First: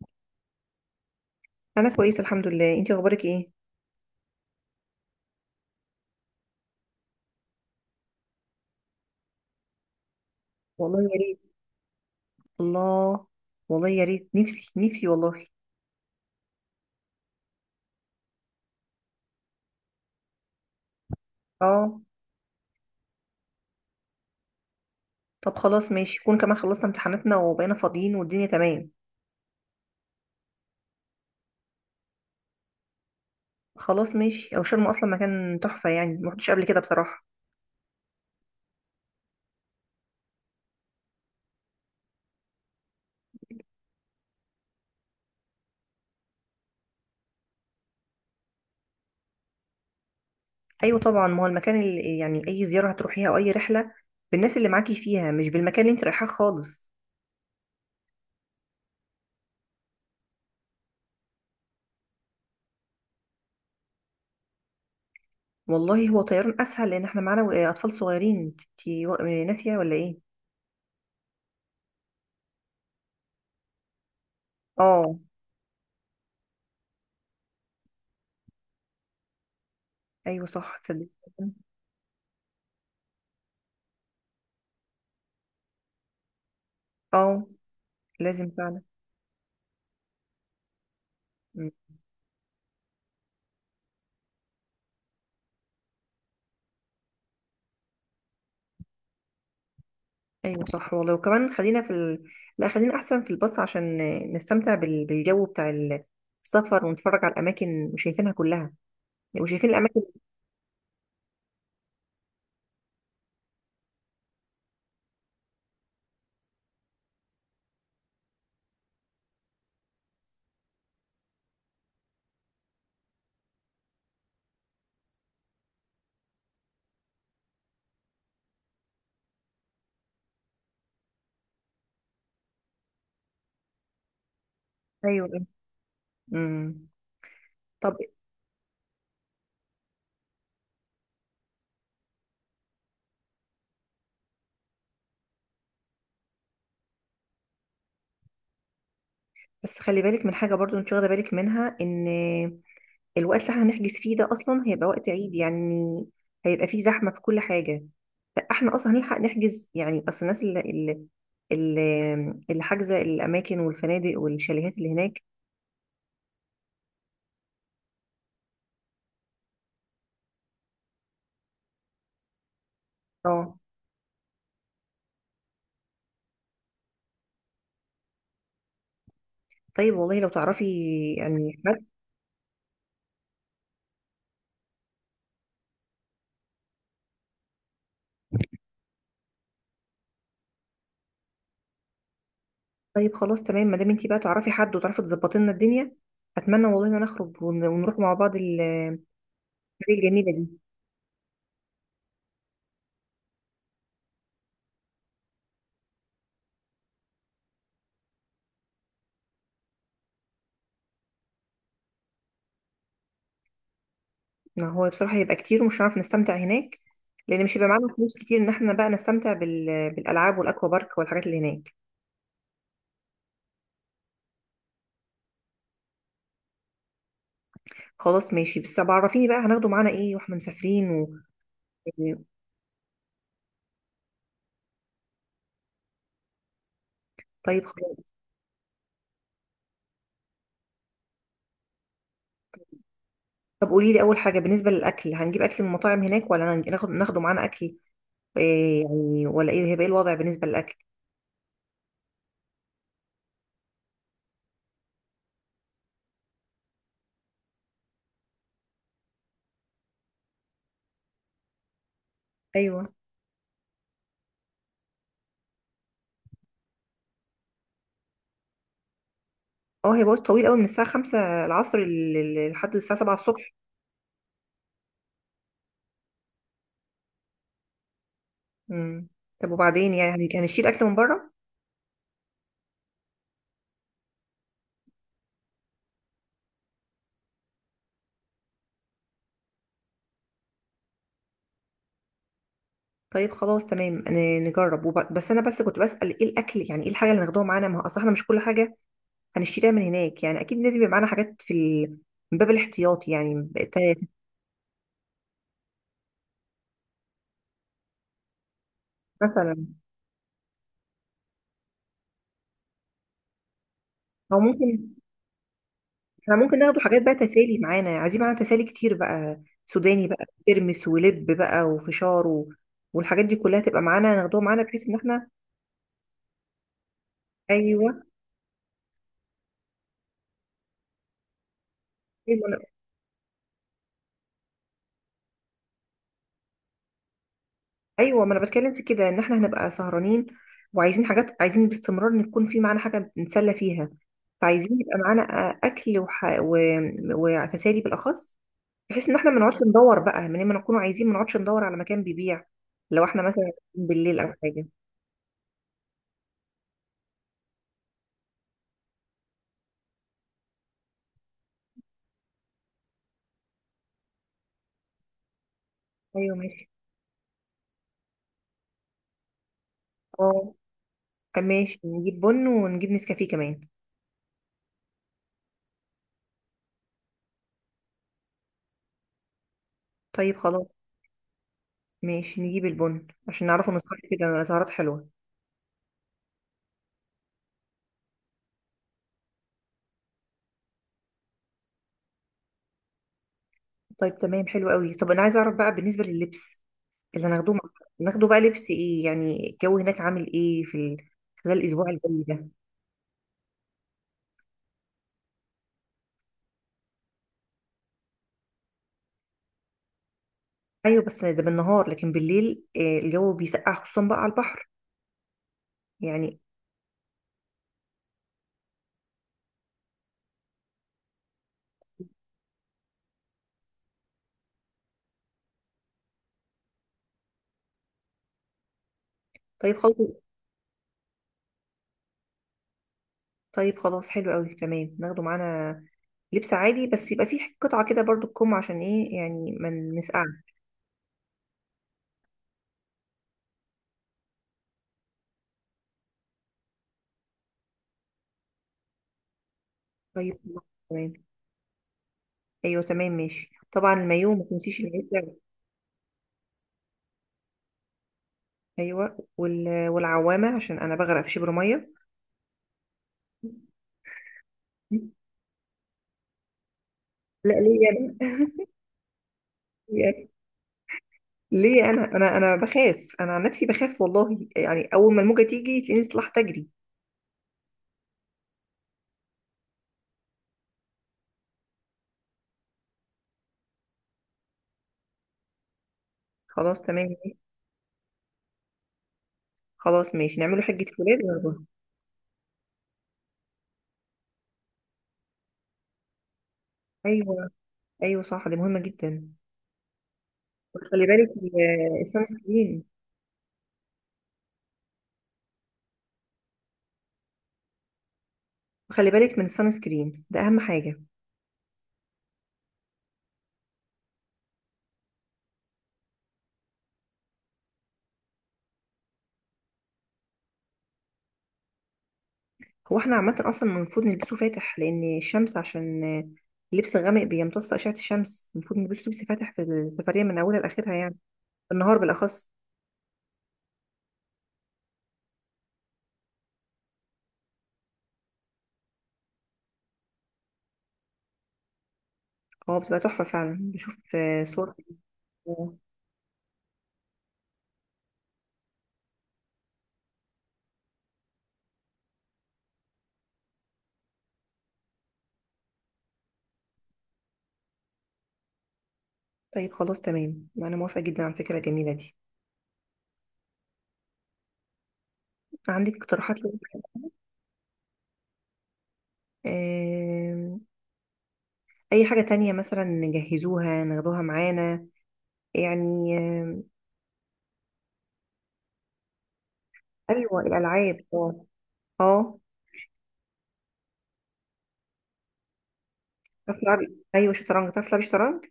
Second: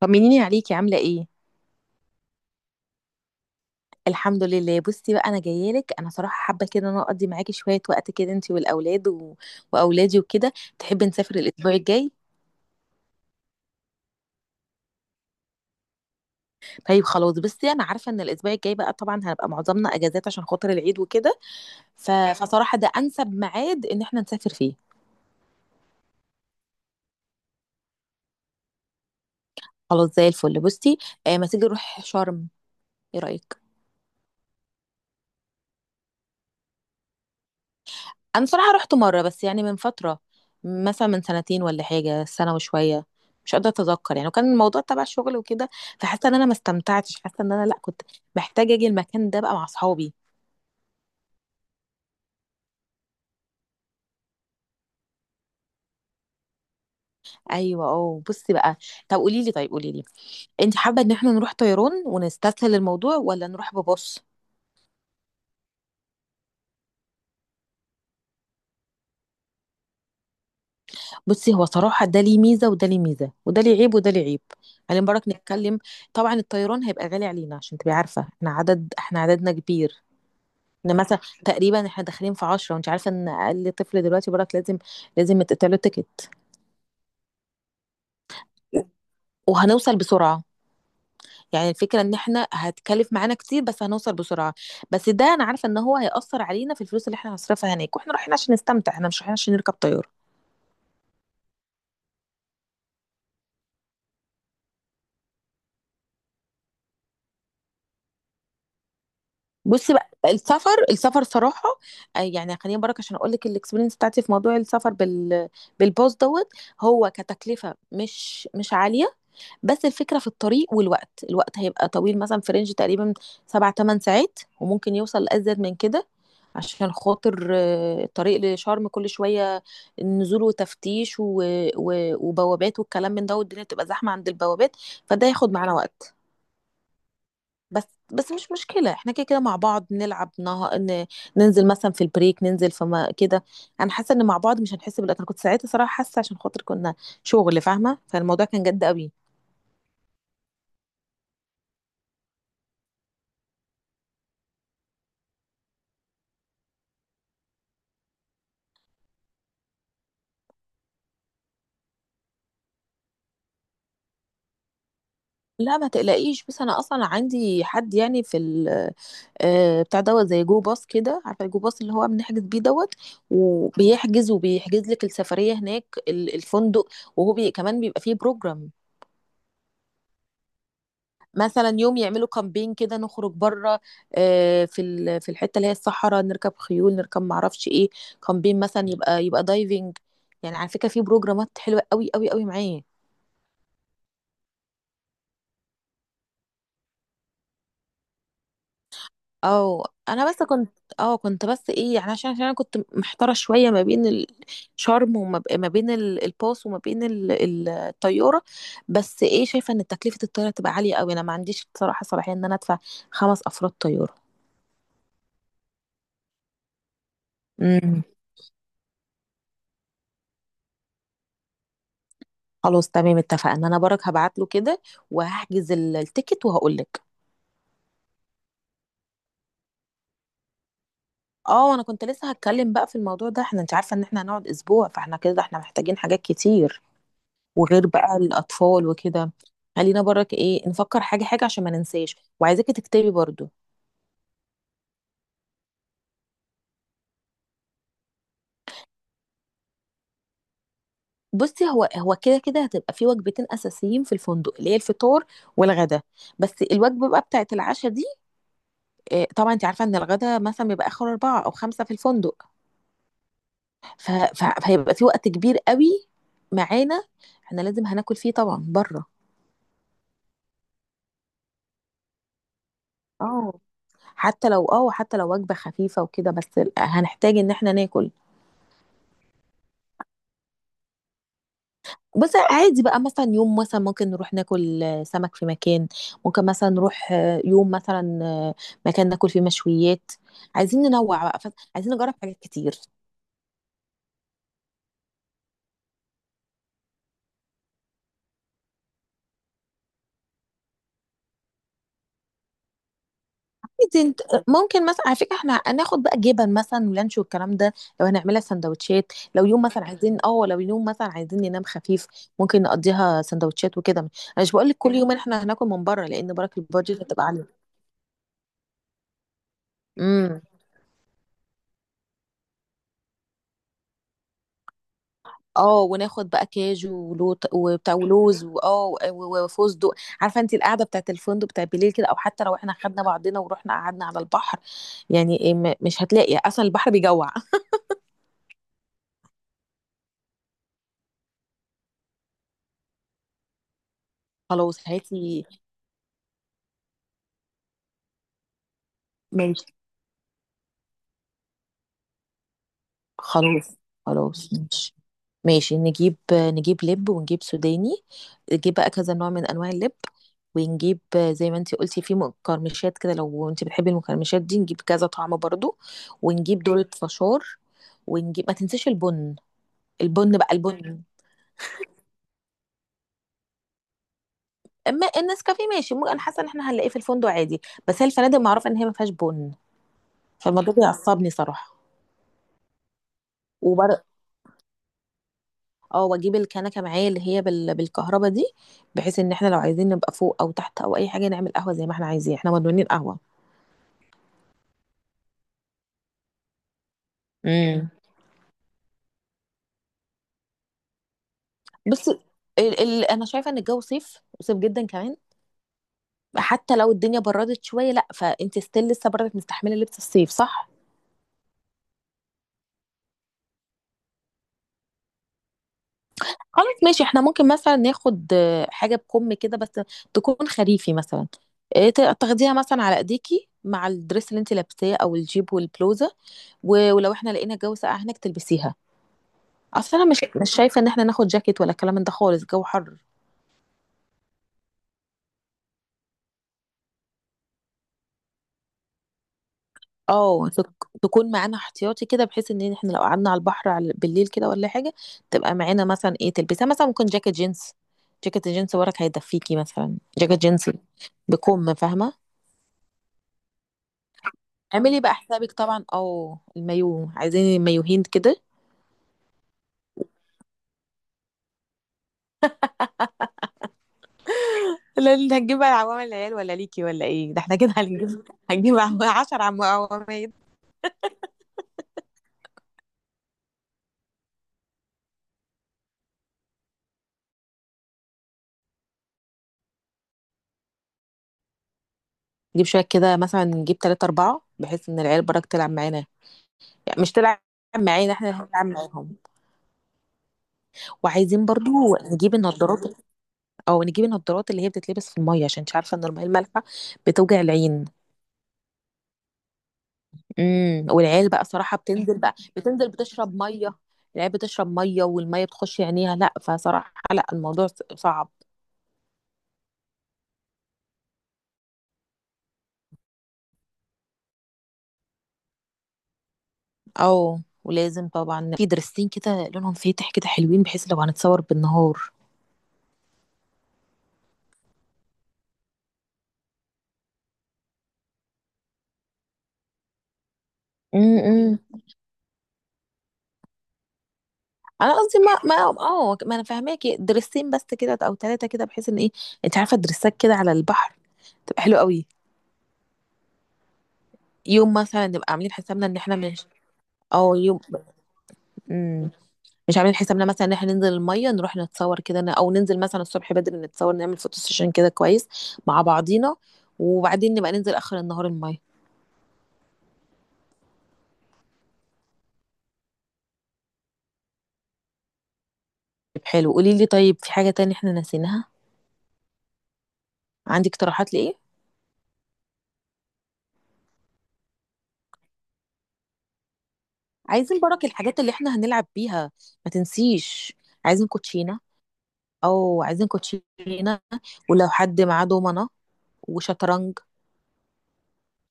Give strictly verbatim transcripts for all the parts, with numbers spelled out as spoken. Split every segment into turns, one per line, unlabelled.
طمنيني عليكي عاملة ايه؟
انا كويسه الحمد لله، انتي اخبارك ايه؟
الحمد لله. بصي بقى، انا جايه لك، انا صراحه حابه كده ان انا اقضي معاكي شويه وقت كده، انت والاولاد و... واولادي وكده.
والله
تحبي
يا
نسافر
ريت.
الاسبوع الجاي؟
الله. والله يا ريت، نفسي نفسي والله.
طيب خلاص، بصي انا عارفه ان الاسبوع الجاي بقى طبعا هنبقى معظمنا اجازات عشان خاطر العيد وكده.
اه.
ف... فصراحه ده انسب ميعاد ان احنا نسافر فيه.
طب خلاص ماشي، يكون كمان خلصنا امتحاناتنا وبقينا فاضيين والدنيا تمام.
خلاص زي الفل. بصي آه ما تيجي نروح شرم، ايه رايك؟
خلاص ماشي، او شرم اصلا مكان تحفه، يعني ما رحتش قبل كده بصراحه.
انا صراحه رحت مره بس، يعني من فتره، مثلا من سنتين ولا حاجه، سنه وشويه، مش قادره اتذكر يعني، وكان الموضوع تبع الشغل وكده. فحاسه ان انا ما استمتعتش، حاسه ان انا لا كنت محتاجه اجي المكان ده بقى مع اصحابي.
ايوه طبعا، ما هو المكان اللي، يعني اي زياره هتروحيها او اي رحله، بالناس اللي معاكي فيها مش بالمكان اللي انت رايحاه خالص.
ايوه اه، بصي بقى. طب قولي لي طيب قولي لي، انت حابه ان احنا نروح طيران ونستسهل الموضوع ولا نروح ببص؟
والله هو طيران اسهل، لان احنا معانا اطفال صغيرين، انتي و- ناسيه ولا ايه؟
بصي، هو صراحه ده ليه ميزه وده ليه ميزه، وده ليه عيب وده ليه عيب. خلينا
اه.
برك نتكلم. طبعا الطيران هيبقى غالي علينا، عشان تبقي عارفه احنا عدد، احنا عددنا كبير،
ايوه صح،
ان
تصدق.
مثلا تقريبا احنا داخلين في عشرة، وانت عارفه ان اقل طفل دلوقتي براك لازم لازم يتقطع له تيكت.
اه. لازم فعلا.
وهنوصل بسرعه، يعني الفكره ان احنا هتكلف معانا كتير بس هنوصل بسرعه. بس ده انا عارفه ان هو هيأثر علينا في الفلوس اللي احنا هنصرفها هناك، واحنا رايحين عشان نستمتع، احنا مش رايحين عشان نركب طياره.
ايوه صح والله، وكمان خلينا في ال... لا خلينا احسن في الباص عشان نستمتع بال... بالجو بتاع ال- السفر، ونتفرج على الاماكن وشايفينها كلها وشايفين
بصي
الاماكن.
بقى، السفر السفر صراحه، آه، يعني خليني برك عشان اقول لك الاكسبيرينس بتاعتي في موضوع السفر بال بالباص دوت. هو كتكلفه مش مش عاليه، بس الفكرة في الطريق، والوقت، الوقت هيبقى طويل، مثلا في رينج تقريبا سبع تمن ساعات، وممكن يوصل لأزيد من كده. عشان خاطر آه، الطريق لشرم كل شوية نزول وتفتيش و... و... وبوابات والكلام من ده، والدنيا تبقى زحمة عند البوابات، فده
ايوه.
هياخد معانا وقت.
امم
بس
طب
بس مش مشكلة، احنا كده كده مع بعض نلعب، نه... ن... ننزل مثلا في البريك، ننزل في ما... كده. انا حاسة ان مع بعض مش هنحس بالوقت. انا كنت ساعتها صراحة حاسة، عشان خاطر كنا شغل فاهمة، فالموضوع كان جد قوي.
بس خلي بالك من حاجه برضو، انت واخده بالك منها ان الوقت اللي احنا هنحجز فيه ده اصلا هيبقى وقت عيد، يعني هيبقى فيه زحمه في كل حاجه، فاحنا اصلا هنلحق نحجز، يعني اصل الناس اللي اللي اللي اللي حاجزه الاماكن والفنادق والشاليهات اللي هناك.
لا ما تقلقيش، بس انا اصلا عندي حد يعني في ال آه، بتاع دوت، زي جو باص كده، عارفه الجو باص اللي هو بنحجز بيه دوت،
اه.
وبيحجز وبيحجز لك السفريه هناك ال- الفندق، وهو بي كمان بيبقى فيه بروجرام.
طيب والله لو تعرفي يعني
مثلا
حد.
يوم يعملوا كامبين كده، نخرج بره آه، في ال- في الحته اللي هي الصحراء، نركب خيول، نركب معرفش ايه. كامبين مثلا، يبقى يبقى دايفنج. يعني على فكره في بروجرامات حلوه قوي قوي قوي معاه.
طيب خلاص تمام، ما دام انتي بقى تعرفي حد وتعرفي تظبطي لنا الدنيا. اتمنى والله ان نخرج ون- ونروح مع بعض الحاجه
او انا
الجميله
بس
دي.
كنت، اه كنت بس ايه يعني، عشان عشان انا كنت محتاره شويه ما بين الشرم، وما ب- ما بين ال- الباص، وما بين ال- ال- الطياره. بس ايه، شايفه ان تكلفه الطياره تبقى عاليه قوي، انا ما عنديش بصراحه صلاحيه ان انا ادفع خمس افراد طياره.
ما هو بصراحه هيبقى كتير ومش هنعرف نستمتع هناك، لان مش هيبقى معانا
امم
فلوس كتير ان احنا بقى نستمتع بال... بالالعاب والاكوا بارك والحاجات اللي هناك.
خلاص تمام اتفقنا، انا برك هبعت له كده وهحجز ال- التيكت وهقول لك.
خلاص ماشي، بس طب عرفيني بقى هناخده معانا ايه واحنا مسافرين و...
اه انا كنت لسه هتكلم بقى في الموضوع ده. احنا انت عارفه ان احنا هنقعد اسبوع، فاحنا كده احنا محتاجين حاجات كتير،
طيب
وغير
خلاص.
بقى الأطفال وكده. خلينا برك ايه نفكر حاجة حاجة عشان ما ننساش، وعايزاكي تكتبي برضو.
طب قولي لي، اول حاجه بالنسبه للاكل، هنجيب اكل من مطاعم هناك ولا هنج- ناخد ناخده معانا اكل؟ إيه يعني، ولا ايه هيبقى، ايه الوضع بالنسبه للاكل؟
بصي، هو هو كده كده هتبقى في وجبتين أساسيين في الفندق، اللي هي الفطار والغدا. بس الوجبة بقى بتاعت العشاء دي، إيه، طبعا انت عارفة ان الغدا مثلا بيبقى آخر أربعة أو خمسة في الفندق،
ايوه.
ف- ف- فهيبقى في وقت كبير قوي معانا احنا لازم هناكل فيه طبعا بره.
اه، هي وقت طويل قوي، من الساعة خمسة العصر لل- لل- لحد الساعة سبعة الصبح.
اه حتى لو اه حتى لو وجبة خفيفة وكده، بس هنحتاج ان احنا ناكل.
مم. طب وبعدين، يعني هن- يعني هنشيل أكل من بره؟
بس عادي بقى، مثلا يوم مثلا ممكن نروح ناكل آه، سمك في مكان، ممكن مثلا نروح آه، يوم مثلا آه، مكان ناكل فيه مشويات. عايزين ننوع بقى، ف- عايزين نجرب حاجات كتير.
طيب خلاص تمام، أنا نجرب وب... بس أنا بس كنت بسأل إيه الأكل، يعني إيه الحاجة اللي هناخدوها معانا، ما هو أصل إحنا مش كل حاجة هنشتريها من هناك، يعني أكيد لازم يبقى معانا حاجات في ال... من باب الاحتياط، يعني ب- ت-
عايزين- ممكن مثلا على فكره احنا هناخد بقى جبن مثلا ولانش والكلام ده، لو هنعملها سندوتشات، لو يوم
مثلا
مثلا عايزين اه، لو يوم مثلا عايزين ننام خفيف ممكن نقضيها سندوتشات وكده. انا
أو
مش بقول لك
ممكن
كل يوم احنا هناكل من بره، لان
إحنا ممكن
برك
ناخد
البادجت
حاجات بقى
هتبقى
تسالي
عاليه.
معانا. عايزين معانا تسالي كتير بقى، سوداني بقى،
امم.
ترمس ولب بقى، وفشار و... والحاجات دي كلها تبقى معانا، ناخدوها معانا بحيث إن إحنا.
اه وناخد بقى كاجو ولوط وبتاع
أيوه،
ولوز واه و- وفستق عارفه انت القعده بتاعت الفندق بتاع بالليل كده، او حتى لو احنا خدنا بعضنا ورحنا قعدنا على البحر، يعني إيه، م- مش هتلاقي اصلا البحر بيجوع
ايوه، ما انا بتكلم في كده، ان احنا هنبقى سهرانين وعايزين حاجات، عايزين باستمرار ان يكون في معانا حاجه نتسلى فيها، فعايزين
خلاص
يبقى
هاتي.
معانا آه، اكل وح... و... وتسالي بالاخص، بحيث ان احنا ما نقعدش
ماشي
ندور بقى من لما نكون عايزين، ما نقعدش ندور على مكان بيبيع، لو احنا مثلا
خلاص.
بالليل او
خلاص
حاجه.
ماشي ماشي نجيب نجيب لب ونجيب سوداني، نجيب بقى كذا نوع من انواع اللب، ونجيب زي ما انتي قلتي في مقرمشات كده، لو انتي بتحبي المقرمشات دي نجيب كذا طعم برضو.
ايوه
ونجيب
ماشي.
دولة فشار، ونجيب ما تنسيش البن. البن بقى
اه.
البن
آه، ماشي، نجيب بن ونجيب نسكافيه كمان.
اما النسكافيه ماشي، ممكن انا حاسه ان احنا هنلاقيه في الفندق عادي، بس هي الفنادق معروفه ان هي ما فيهاش بن،
طيب خلاص
فالموضوع ده بيعصبني صراحه.
ماشي، نجيب البن عشان نعرفه نسهر كده سهرات حلوه.
اه واجيب الكنكه معايا اللي هي بال... بالكهرباء دي، بحيث ان احنا لو عايزين نبقى فوق او تحت او اي حاجه نعمل قهوه زي ما احنا عايزين، احنا مدمنين قهوه.
طيب تمام، حلو قوي. طب انا عايزه اعرف بقى بالنسبه لللبس اللي هناخدوه مع-
امم
ناخده بقى لبس ايه، يعني الجو هناك عامل ايه في ال... خلال الاسبوع
بس
الجاي ده؟
ال... ال... انا شايفه ان الجو صيف، صيف جدا كمان، حتى لو الدنيا بردت شويه، لا فانت ستيل لسه برضك مستحمله لبس الصيف، صح.
ايوه، بس ده بالنهار، لكن بالليل آه، الجو بيسقع خصوصا بقى على البحر يعني.
خلاص ماشي، احنا ممكن مثلا ناخد آه، حاجه بكم كده بس تكون خريفي مثلا، آه، ت- تاخديها مثلا على ايديكي مع الدريس اللي انت لابساه او الجيب والبلوزه، و- ولو احنا لقينا الجو ساقع هناك تلبسيها.
طيب خلاص.
اصل انا مش مش شايفه ان احنا ناخد جاكيت ولا الكلام ده خالص، الجو حر.
طيب خلاص، حلو قوي تمام، ناخده معانا لبس عادي بس يبقى فيه قطعة كده برضو تكم، عشان ايه يعني ما نسقعش.
اه تك- تكون معانا احتياطي كده، بحيث ان احنا لو قعدنا على البحر على بالليل كده ولا حاجه تبقى معانا، مثلا ايه تلبسها، مثلا ممكن جاكيت جينز. جاكيت الجينز وراك هيدفيكي، مثلا
طيب
جاكيت
خلاص،
جينز
تمام.
بكم، فاهمه.
ايوه تمام ماشي، طبعا المايوه ما تنسيش
اعملي بقى
العزة.
حسابك طبعا، او المايو، عايزين مايوهين كده.
ايوه، وال... والعوامة عشان انا بغرق في شبر ميه.
لا، اللي هتجيب بقى عوامل العيال ولا ليكي ولا ايه؟ ده
لا،
احنا كده
ليه يعني؟
هنجيب، هنجيب عم- عشر عم- عوامل.
ليه، انا انا انا بخاف، انا عن نفسي بخاف والله، يعني اول ما الموجه تيجي تلاقيني طلعت اجري.
نجيب شويه كده، مثلا نجيب تلاتة أربعة، بحيث ان العيال برك تلعب معانا.
خلاص
يعني مش
تمام.
تلعب معانا، احنا اللي هنلعب معاهم.
خلاص ماشي، نعمله حجه ولاد
وعايزين
ونروح.
برضو نجيب النضارات، او نجيب النضارات اللي هي بتتلبس في الميه، عشان انت عارفه ان الميه المالحه بتوجع
ايوه.
العين.
ايوه صح، دي مهمه جدا.
امم
وخلي
والعيال
بالك
بقى صراحه
ال-
بتنزل
السان
بقى
سكرين.
بتنزل بتشرب ميه. العيال بتشرب ميه والميه بتخش عينيها، لا فصراحه لا الموضوع ص- صعب.
وخلي بالك من السان سكرين، ده اهم حاجه.
او ولازم طبعا في درستين كده لونهم فاتح كده حلوين، بحيث لو هنتصور بالنهار.
هو احنا عامه اصلا المفروض نلبسه فاتح، لان الشمس، عشان اللبس الغامق بيمتص اشعه الشمس، المفروض نلبسه لبس فاتح في السفريه من اولها لاخرها يعني،
امم امم.
النهار بالاخص.
انا قصدي ما ما اه ما انا فاهماكي، درستين بس كده او ثلاثه كده، بحيث ان ايه، انت عارفه درسات كده على البحر تبقى حلوه قوي.
هو بتبقى تحفه فعلا، بشوف آه، صور.
يوم مثلا نبقى عاملين حسابنا ان احنا مش، او يوم، مم. مش عاملين حسابنا مثلا ان احنا ننزل الميه، نروح نتصور كده ن- او ننزل مثلا الصبح بدري نتصور، نعمل فوتو سيشن كده كويس مع بعضينا، وبعدين نبقى ننزل اخر النهار الميه.
طيب خلاص تمام، انا موافقة جدا على الفكرة الجميلة دي. عندك
طيب
اقتراحات لي؟
حلو، قولي لي طيب في حاجه تانية احنا ناسينها؟
آم،
عندك اقتراحات لايه؟
اي حاجة تانية مثلا نجهزوها ناخدوها معانا يعني آم،
عايزين برك الحاجات اللي احنا هنلعب بيها، ما
ايوه،
تنسيش.
الالعاب،
عايزين
اه.
كوتشينه،
اه.
او عايزين كوتشينه ولو حد معاه دومنه
تعرفي تلعبي،
وشطرنج.
ايوه شطرنج، تعرفي تلعبي شطرنج؟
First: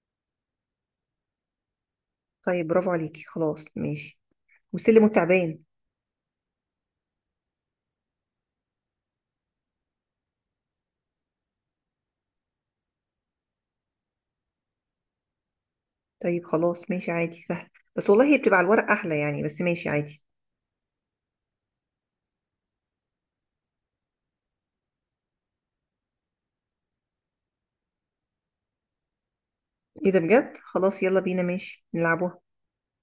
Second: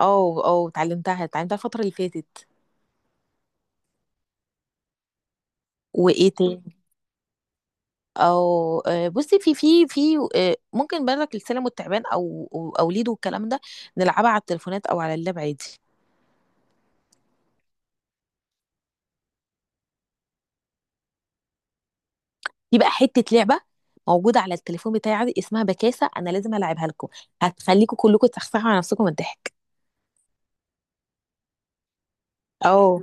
او او اتعلمتها، اتعلمتها الفتره اللي فاتت.
طيب برافو عليكي، خلاص ماشي. والسلم والتعبان.
وايه تاني؟ او آه، بصي في في في آه، ممكن بالك السلم والتعبان او او أو ليدو والكلام ده، نلعبها على التليفونات او على اللاب عادي.
طيب خلاص ماشي، عادي سهل. بس والله هي بتبقى على الورق احلى يعني، بس ماشي عادي.
في بقى حته لعبه موجوده على التليفون بتاعي عادي، اسمها بكاسه، انا لازم العبها لكم، هتخليكم كلكم تسخسخوا على نفسكم من الضحك.
ايه ده بجد، خلاص يلا بينا ماشي نلعبوها.
اه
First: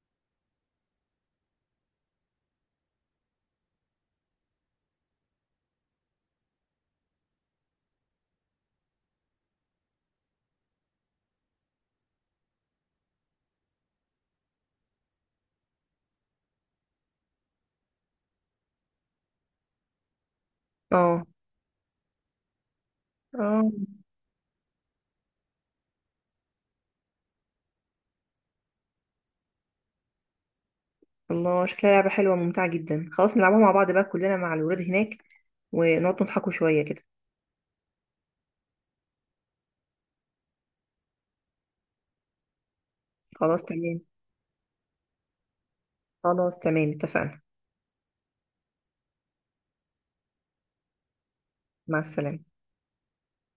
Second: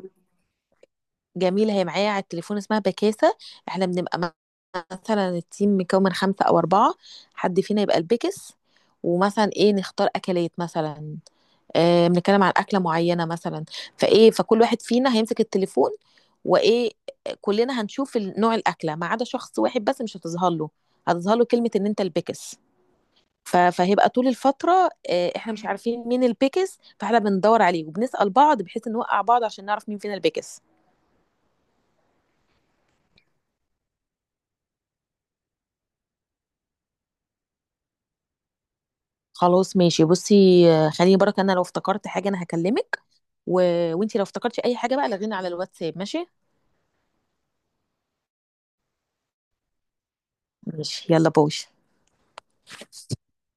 جميلة، هي معايا على التليفون اسمها بكاسة. احنا بنبقى م- مثلا التيم مكون من خمسة أو أربعة، حد فينا يبقى البكس، ومثلا ايه نختار أكلات مثلا، اه بنتكلم عن أكلة معينة مثلا، فايه فكل واحد فينا هيمسك التليفون، وايه، كلنا هنشوف ال- نوع الأكلة ما عدا شخص واحد بس مش هتظهر له،
اه.
هتظهر له كلمة إن أنت البكس. ف-
اه.
فهيبقى طول الفترة اه احنا مش عارفين مين البيكس، فاحنا بندور عليه وبنسأل بعض بحيث نوقع بعض عشان نعرف مين فينا البيكس.
الله، شكلها لعبة حلوة وممتعة جدا، خلاص نلعبها مع بعض بقى كلنا مع الولاد هناك، ونقعد نضحكوا شوية كده.
خلاص ماشي، بصي آه، خليني برك انا لو افتكرت حاجه انا هكلمك، و...
خلاص تمام.
وانتي لو افتكرتي اي حاجه بقى لغينا على الواتساب، ماشي؟
خلاص تمام، اتفقنا.
ماشي يلا باي.
مع السلامة.